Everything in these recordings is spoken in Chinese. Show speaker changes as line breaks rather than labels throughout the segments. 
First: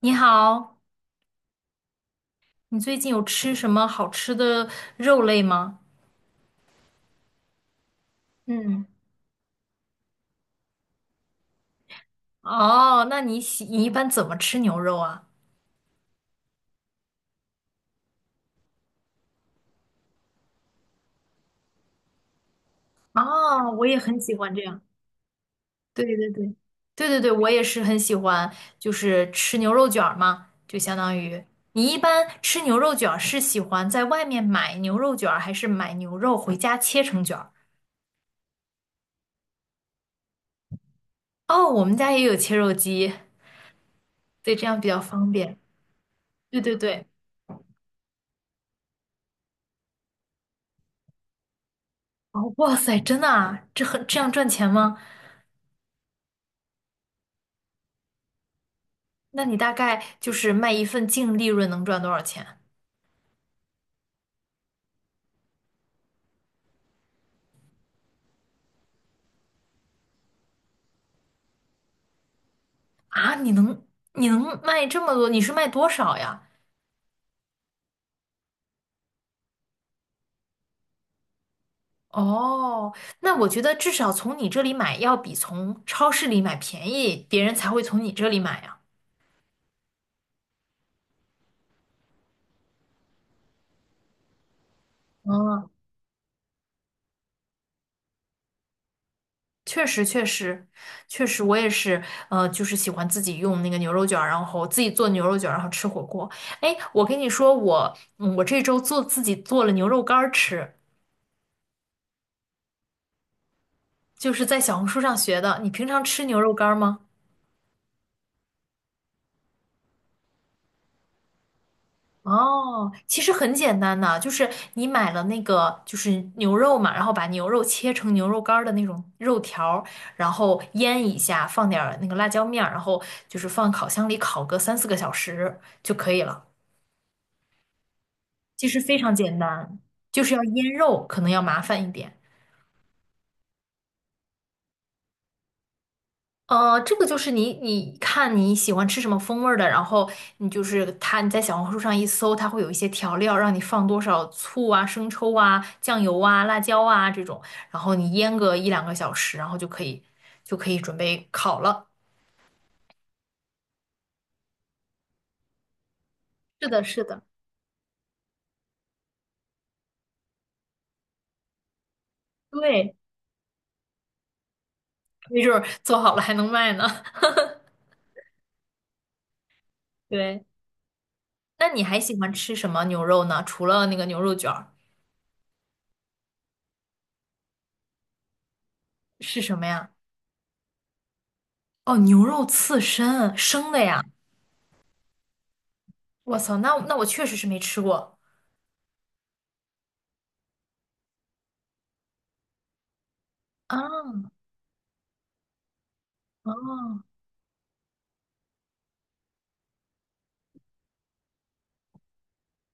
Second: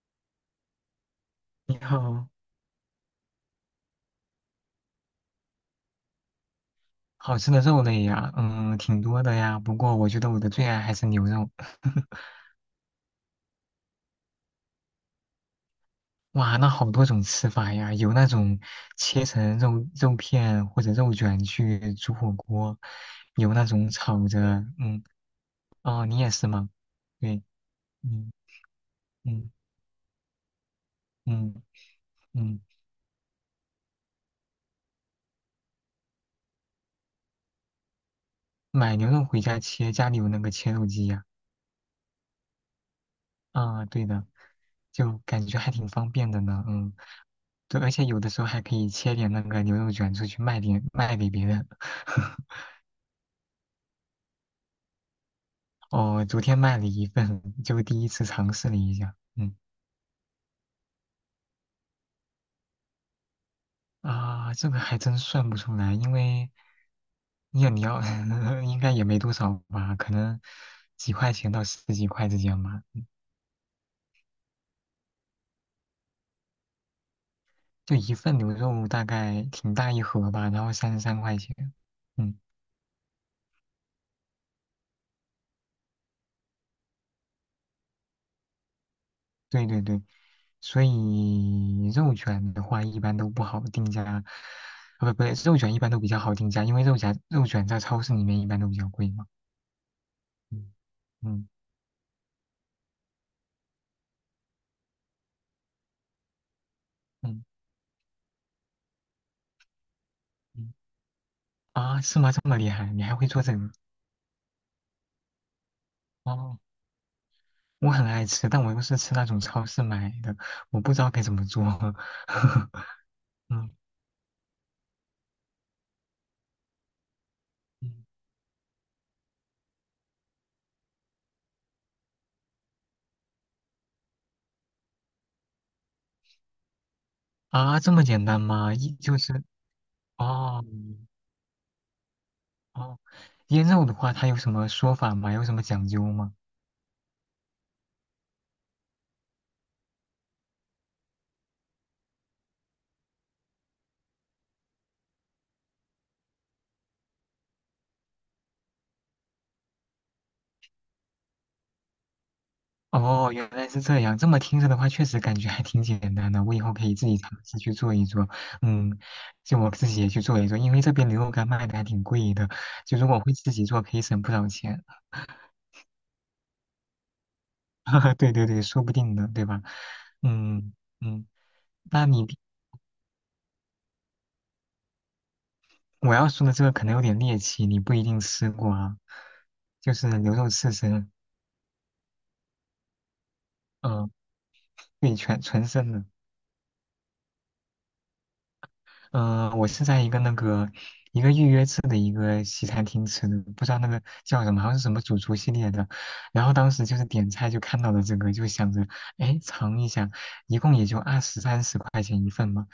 你好，
你好，
你最近有吃什么好吃的肉类吗？
好吃的肉类呀，嗯，
嗯，
挺多的呀。不过我觉得我的最爱还是牛肉。
哦，那你喜你一般怎么吃牛肉啊？
哇，那好多种吃法呀，有那种切成肉片或者肉卷去煮火锅，有那
哦，我
种
也很
炒
喜
着，
欢这样。
嗯，
对
哦，
对
你也是
对，
吗？
对对对，
对，
我也是很喜
嗯
欢，就是
嗯
吃牛肉卷儿嘛，就相当于
嗯
你一般吃
嗯，
牛肉卷儿是喜欢在外面买牛肉卷儿，还是买牛肉回家切成卷儿？
买牛肉回家切，家里有那个切肉机呀。
哦，我们家也有切肉机，
啊，对的，
对，这样比较
就
方
感觉
便。
还挺方便的
对
呢。
对
嗯。
对，
对，而且有的时候还可以切点那个牛肉卷出去卖点，卖给别人。
哦，哇塞，真的啊，这样赚钱吗？
哦，昨天卖了一份，就第一次尝试了一下。
那
嗯。
你大概就是卖一份净利润能赚多少钱
啊，这个还真算不出来，因为你要 应该也没多少吧，可能几块钱到十几块之间吧。
啊？你能卖这么多？你是卖多少呀？
就一份牛肉大概挺大一盒吧，然后33块钱。嗯。
哦，那我觉得至少从你这里买要比从超市里买便宜，别人才会从你这里买呀。
对对对，所以肉卷的话一般都不好定价，啊不，肉
嗯，
卷一般都比较好定价，因为肉夹肉卷在超市里面一般都比较贵嘛。
确实确实
嗯，
确实，
嗯
我也是，就是喜欢自己用那个牛肉卷儿，然后自己做牛肉卷儿，然后吃火锅。哎，我跟你
嗯
说，我这周做自己做了牛肉干儿
嗯，
吃，
啊，是吗？这么厉害，你还会做这个？
就是在小红书上学的。你平常吃牛肉
哦，
干儿吗？
我很爱吃，但我又是吃那种超市买的，我不知道该怎么做。
哦，其实很
嗯
简单的，就是你买了那个就是牛肉嘛，然后把牛肉
嗯，
切成牛肉干儿的那种肉条儿，然后腌一下，放点儿那个辣椒面儿，然后就是放烤箱里烤个三四个小时就可以了。
啊，这么简单
其
吗？
实
一
非常
就
简
是。
单，就是要
哦
腌肉，
嗯
可能要麻烦一点。
哦，腌肉的话，它有什么说法吗？有什么讲究吗？
这个就是你看你喜欢吃什么风味儿的，然后你就是它，你在小红书上一搜，它会有一些调料，让你放多少醋啊、生抽啊、酱油啊、辣椒啊这种，然后你腌个一两个小时，然后就可以准备烤了。
哦，原来是这样。这么听着的话，确实感觉还挺简单的。我以
是
后
的，
可以
是
自己
的，
尝试去做一做。嗯，就我自己也去做一做，因为这边牛肉干卖的还挺贵的。
对，
就如果会自己做，可以省不少钱。
没准儿做好了还能卖呢。
对对对，说不定呢，对吧？
对，
嗯嗯，
那你还
那
喜
你。
欢吃什么牛肉呢？除了那个牛肉卷儿，
我要说的这个可能有点猎奇，你不一定吃过啊。
是什么呀？
就是牛肉刺身，
哦，牛肉刺身，生的呀！
嗯、对，全纯生的。
我操，那我确实是没吃过
嗯、我是在一个预约制的一个西餐厅吃的，不知道那个
啊。
叫什么，好像是什么主厨系列的。然后当时就是
哦
点菜就看到了这个，就想着，哎，尝一下，一共也就二十三十块钱一份嘛。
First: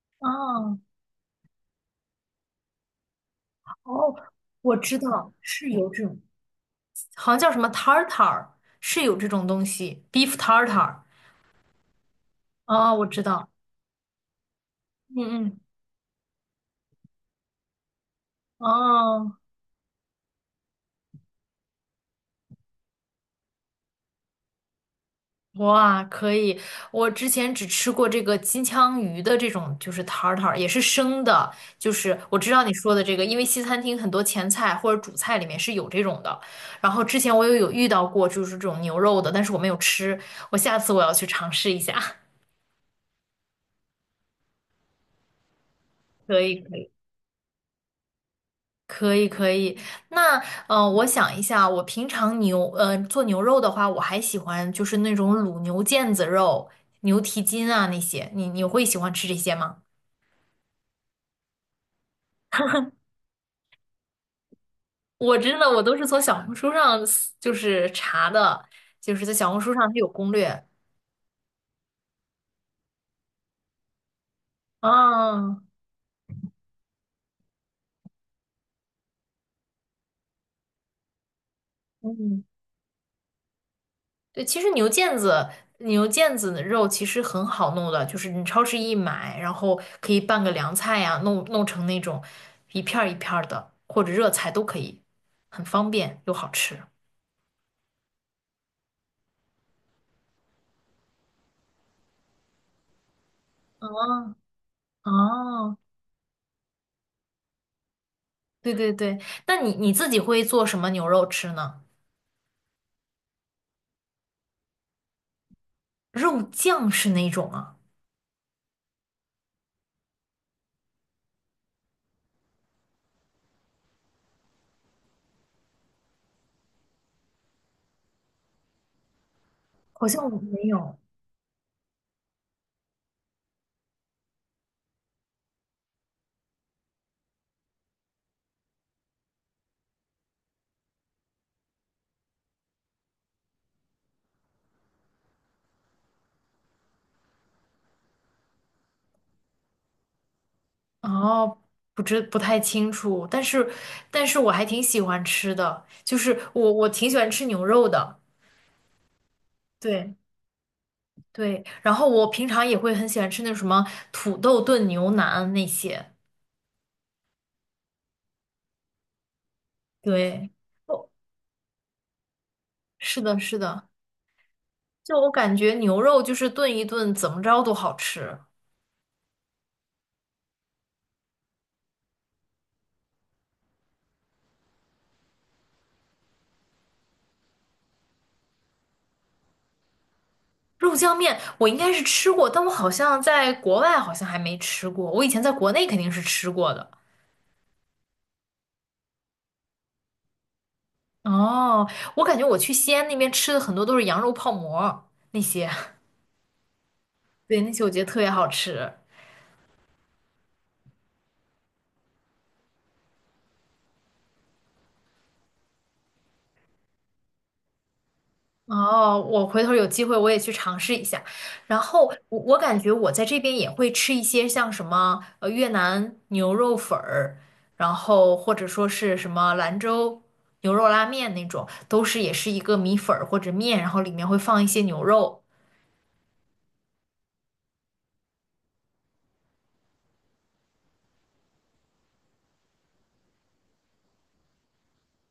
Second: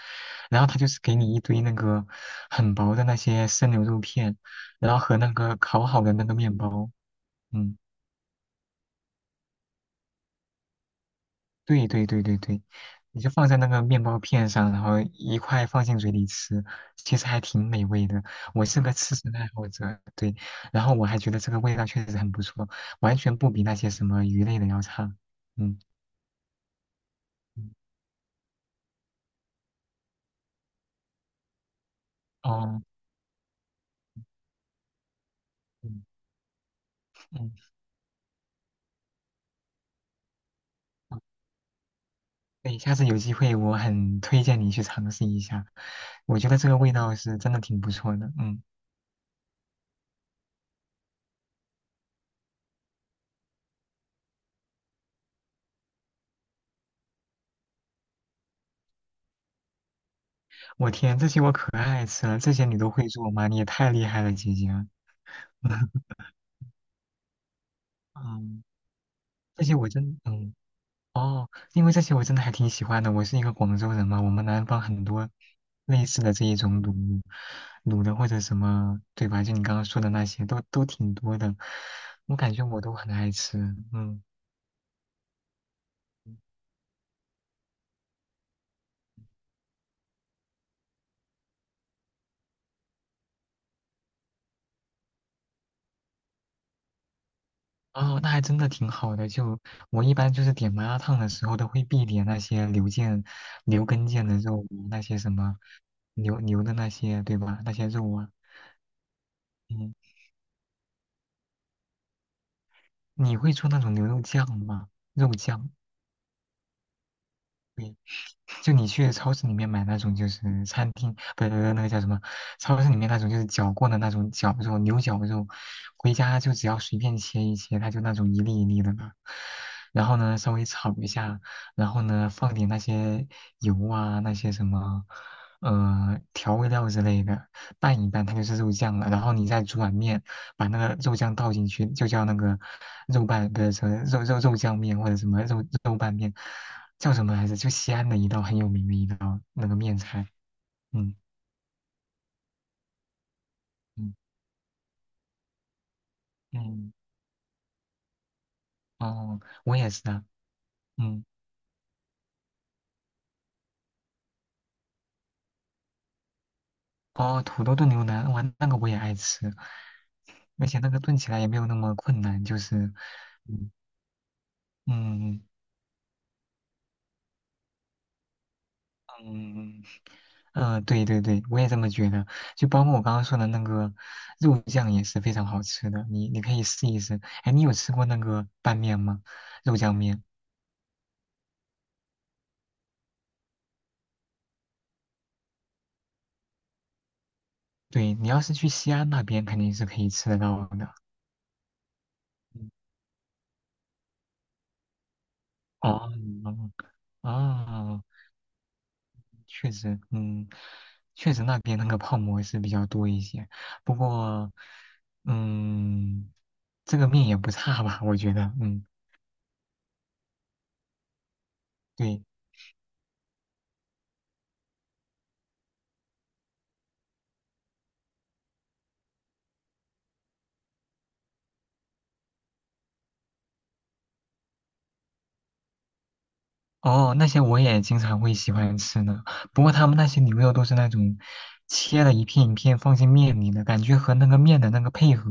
然后他
哦
就是给你一堆那个很薄的那些生牛肉
哦，
片，
我
然
知
后和那
道
个
是
烤
有
好
这
的
种，
那个面包，
好像叫什么
嗯。
tartar，是有这种东西，beef tartar。
对对对对对，
哦，我
你
知
就放
道，
在那个面包片上，然后一
嗯嗯，
块放进嘴里吃，其实还挺美味的。我是个吃神
哦，
爱好者，对，然后我还觉得这个味道确实很不错，完全不比那些什么鱼类的要差。嗯，
哇，可以。我之前
嗯，
只吃过这个金枪鱼的这种，就是 tartar，也是生的。就是我知道你
哦，
说的这个，因为西餐厅很多前菜或者主菜里面是有这
嗯
种的。然后之前我
嗯，
也有遇到过，就是这种牛肉的，但是我没有吃。我下次要
好，
去尝试一下。
对，下次有机会我很推荐你去尝试一下，我
可
觉
以，
得这
可
个
以。
味道是真的挺不错的。嗯，
可以可以，那我想一下，我平常做牛肉的话，我还喜欢就是那种卤牛腱子肉、牛蹄筋啊那些，你会喜欢吃这些吗？
我天，这些我可爱吃了，这些你都会做吗？你也太厉害了，姐姐啊。
我真的我都是 从小红书上就是查
嗯，
的，就是在小红
这
书
些
上
我
它有
真。
攻
嗯。
略。
哦，因为这些我真的还挺喜欢的。我是一个广州人嘛，我们南方很多
啊，
类似的这一种卤的或者什么，对吧？就你刚刚说的那些，都挺多的。我
嗯，
感觉我都很爱吃，嗯。
对，其实牛腱子的肉其实很好弄的，就是你超市一买，然后可以拌个凉菜呀、弄成那种一片儿一片儿的，或者热菜都可以，很方便又好吃。
哦，那还真的挺好的。就我一般就是点麻辣烫的时候，都会必点那些牛腱、牛跟腱
哦
的肉啊，那些什么
哦，
牛的那些，对吧？那些肉啊，
对对对，那你
嗯，
自己会做什么牛肉吃呢？
你会做那种牛肉酱吗？肉酱。
肉酱是哪种啊？
对，就你去超市里面买那种就是餐厅，不是那个叫什么，超市里面那种就是绞过的那种绞肉，牛绞肉，回家就只要随便切一切，它就那种一粒一粒的嘛。然
好
后
像
呢，
我
稍
没
微炒
有。
一下，然后呢，放点那些油啊，那些什么，调味料之类的，拌一拌，它就是肉酱了。然后你再煮碗面，把那个肉酱倒进去，就叫那个肉拌，不是什么肉酱面或者什么肉拌面。叫什么来着？就西安的一道很有名的一道那个面菜。嗯，
哦，不太清楚，
嗯
但是我还挺喜欢吃的，就是我
嗯，
挺喜欢吃牛肉的。
哦，我也是
对。
啊。嗯，
对，然后我平常也会很喜欢吃那什么土豆炖牛腩那些。
哦，土豆炖牛腩，哇，那个我也爱吃，
对，
而且那个
哦，
炖起来也没有那么困难，就是，
是的，是
嗯
的，就我
嗯
感觉牛肉就是炖一炖，怎么着都好吃。
嗯，嗯，对对对，我也这么觉得。就包括我刚刚说的那个肉酱也是非常好吃的，你你可以试一试。哎，你有吃过那个拌面吗？肉酱面？
肉酱面我应该是吃过，但我好像在国外好像还没吃过。我以前在国内肯定是吃过的。
对，你要是去西安那边肯定是可以吃得到的。
哦，我感觉我
嗯，
去西安那边吃的很多都是羊肉泡馍那些，
哦，
对，那些我觉
哦，
得特别好吃。
确实，嗯，确实那边那个泡馍是比较多一些，不过，嗯，这个面也不差吧，我觉得，嗯，
哦，我回头有机会我也去尝试一下。然后
对，
我我感觉我在这边也会吃一些像什么越南牛肉粉儿，然后或者说是什么兰州牛肉拉面那种，都是也是一个米粉儿或者面，然后里面会放一些牛肉。
哦，那些我也经常会喜欢吃呢。不过他们那些牛肉都是那种切了一片一片放进面里的，感觉和那个面的那个配合，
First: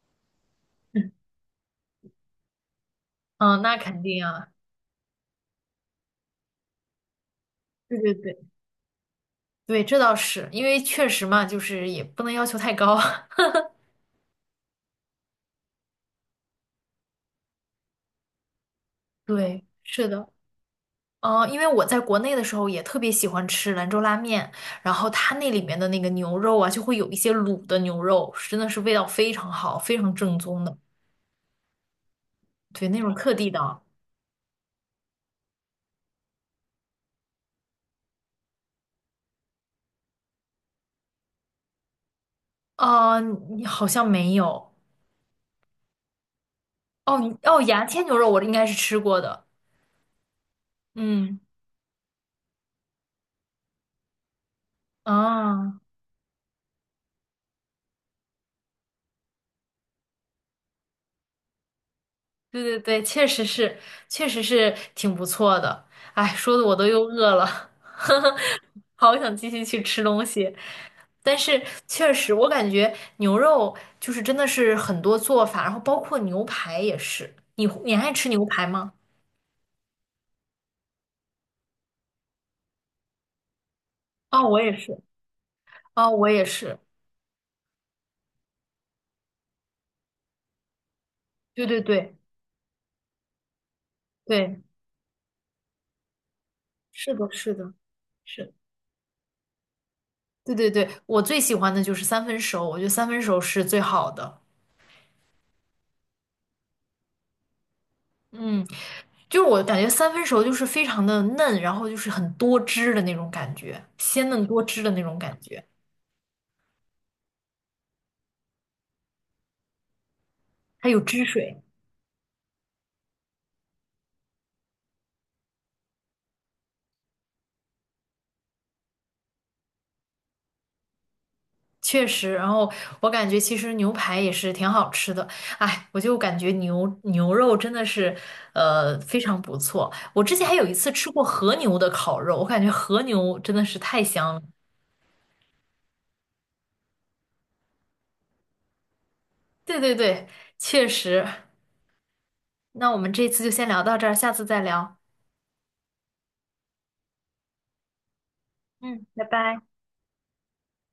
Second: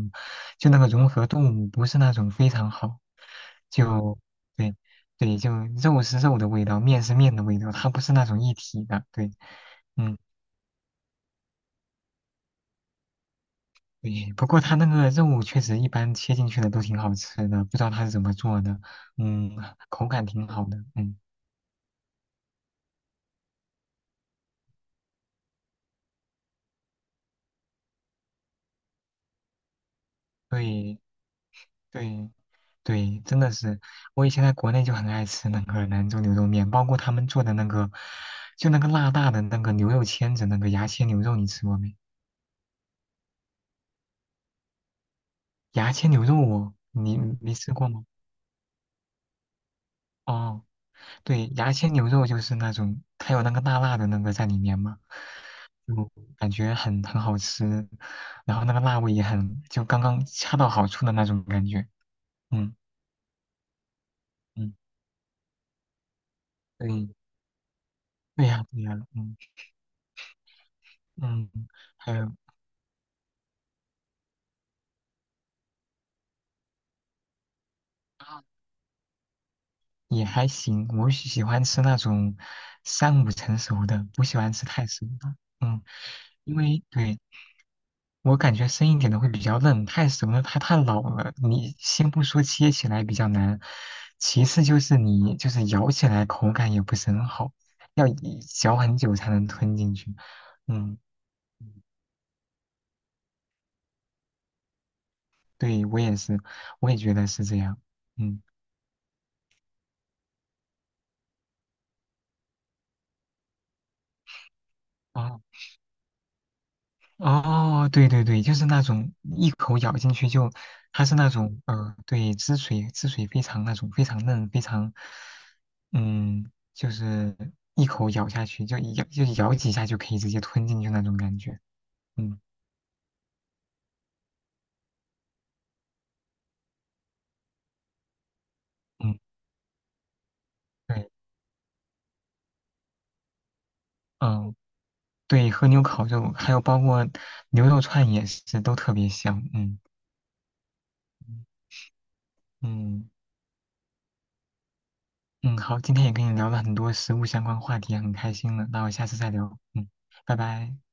就那个融合度不是那种非常好。
嗯，那肯
就
定啊，
对对，就肉是肉的味道，面是面的味道，它
对
不
对
是那
对
种一体的。对，
对，这倒
嗯，
是，因为确实嘛，就是也不能要求太高。
对。不过它那个肉确实一般切进去的都挺好吃的，不知道它是怎么做的。嗯，
对，是
口感
的。
挺好的。嗯，
嗯，因为我在国内的时候也特别喜欢吃兰州拉面，然后它那里面的那个牛肉啊，就会有一些卤的牛肉，真的是味道非常好，非常正宗的，
对对。
对，那种
对，
特
真
地
的是，
的。
我以前在国内就很爱吃那个兰州牛肉面，包括他们做的那个，就那个辣辣的那个牛肉签子，那个牙签牛肉，你吃过没？
你好像没有
牙签牛肉我，你没
哦，
吃
牙
过
签
吗？
牛肉我应该是吃过的，
哦，
嗯，
对，牙签牛肉就是那种，它有那个辣辣的那个在里面嘛，
啊。
就感觉很好吃，然后那个辣味也很，就刚刚恰到好处的那种感觉。
对
嗯，
对对，确实是，确实
嗯，
是挺不错的。哎，说的我都又
对，
饿了，呵呵，
对呀对呀，
好想
嗯
继续去吃东西。但
嗯，
是确
还有。
实，我感觉牛肉就是真的是很多做法，然后包括牛排也是。你爱吃牛排吗？
也还行，我喜欢吃那种三五成熟的，不喜
哦，
欢
我
吃
也
太
是。
熟的。嗯，
哦，我也
因
是。
为对我感觉生一点的会比较嫩，太熟了它太老了。
对
你
对
先
对
不说切起来比较难，其
对，
次就是你就是咬起来口感也不是
是
很
的，
好，
是的，
要一
是。
嚼很久才能吞进去。
对对对，
嗯，
我最喜欢的就是三分熟，我觉得三分熟是最好的。
对，我也是，我也觉得是这样。嗯，
嗯。就是我感觉三分熟就是非常的嫩，然后就是很多汁的那种感觉，鲜嫩多汁的那种感
哦，
觉，
哦，对对对，就是那种一口咬进去就，
它有
它是
汁
那种，
水，
对，汁水非常那种非常嫩，非常，嗯，就是一口咬下去就一咬就咬几下就可以直接吞进去那种感觉。
确实。
嗯，
然后我感觉其实牛排也是挺好吃的，哎，我就感觉牛肉真的是
嗯，
非常不错。我之前还有一次吃
对，
过和牛的烤肉，我感觉和牛真的是太香了。
嗯。对，和牛烤肉还有包括牛肉串也是都特别香。嗯
对对对，确实。那我
嗯
们这次就先聊到这儿，下次再聊。
嗯，好，今天也跟你聊了很多食物相关话题，很开心了。那我
嗯，
下次
拜
再聊。
拜。
嗯，拜拜。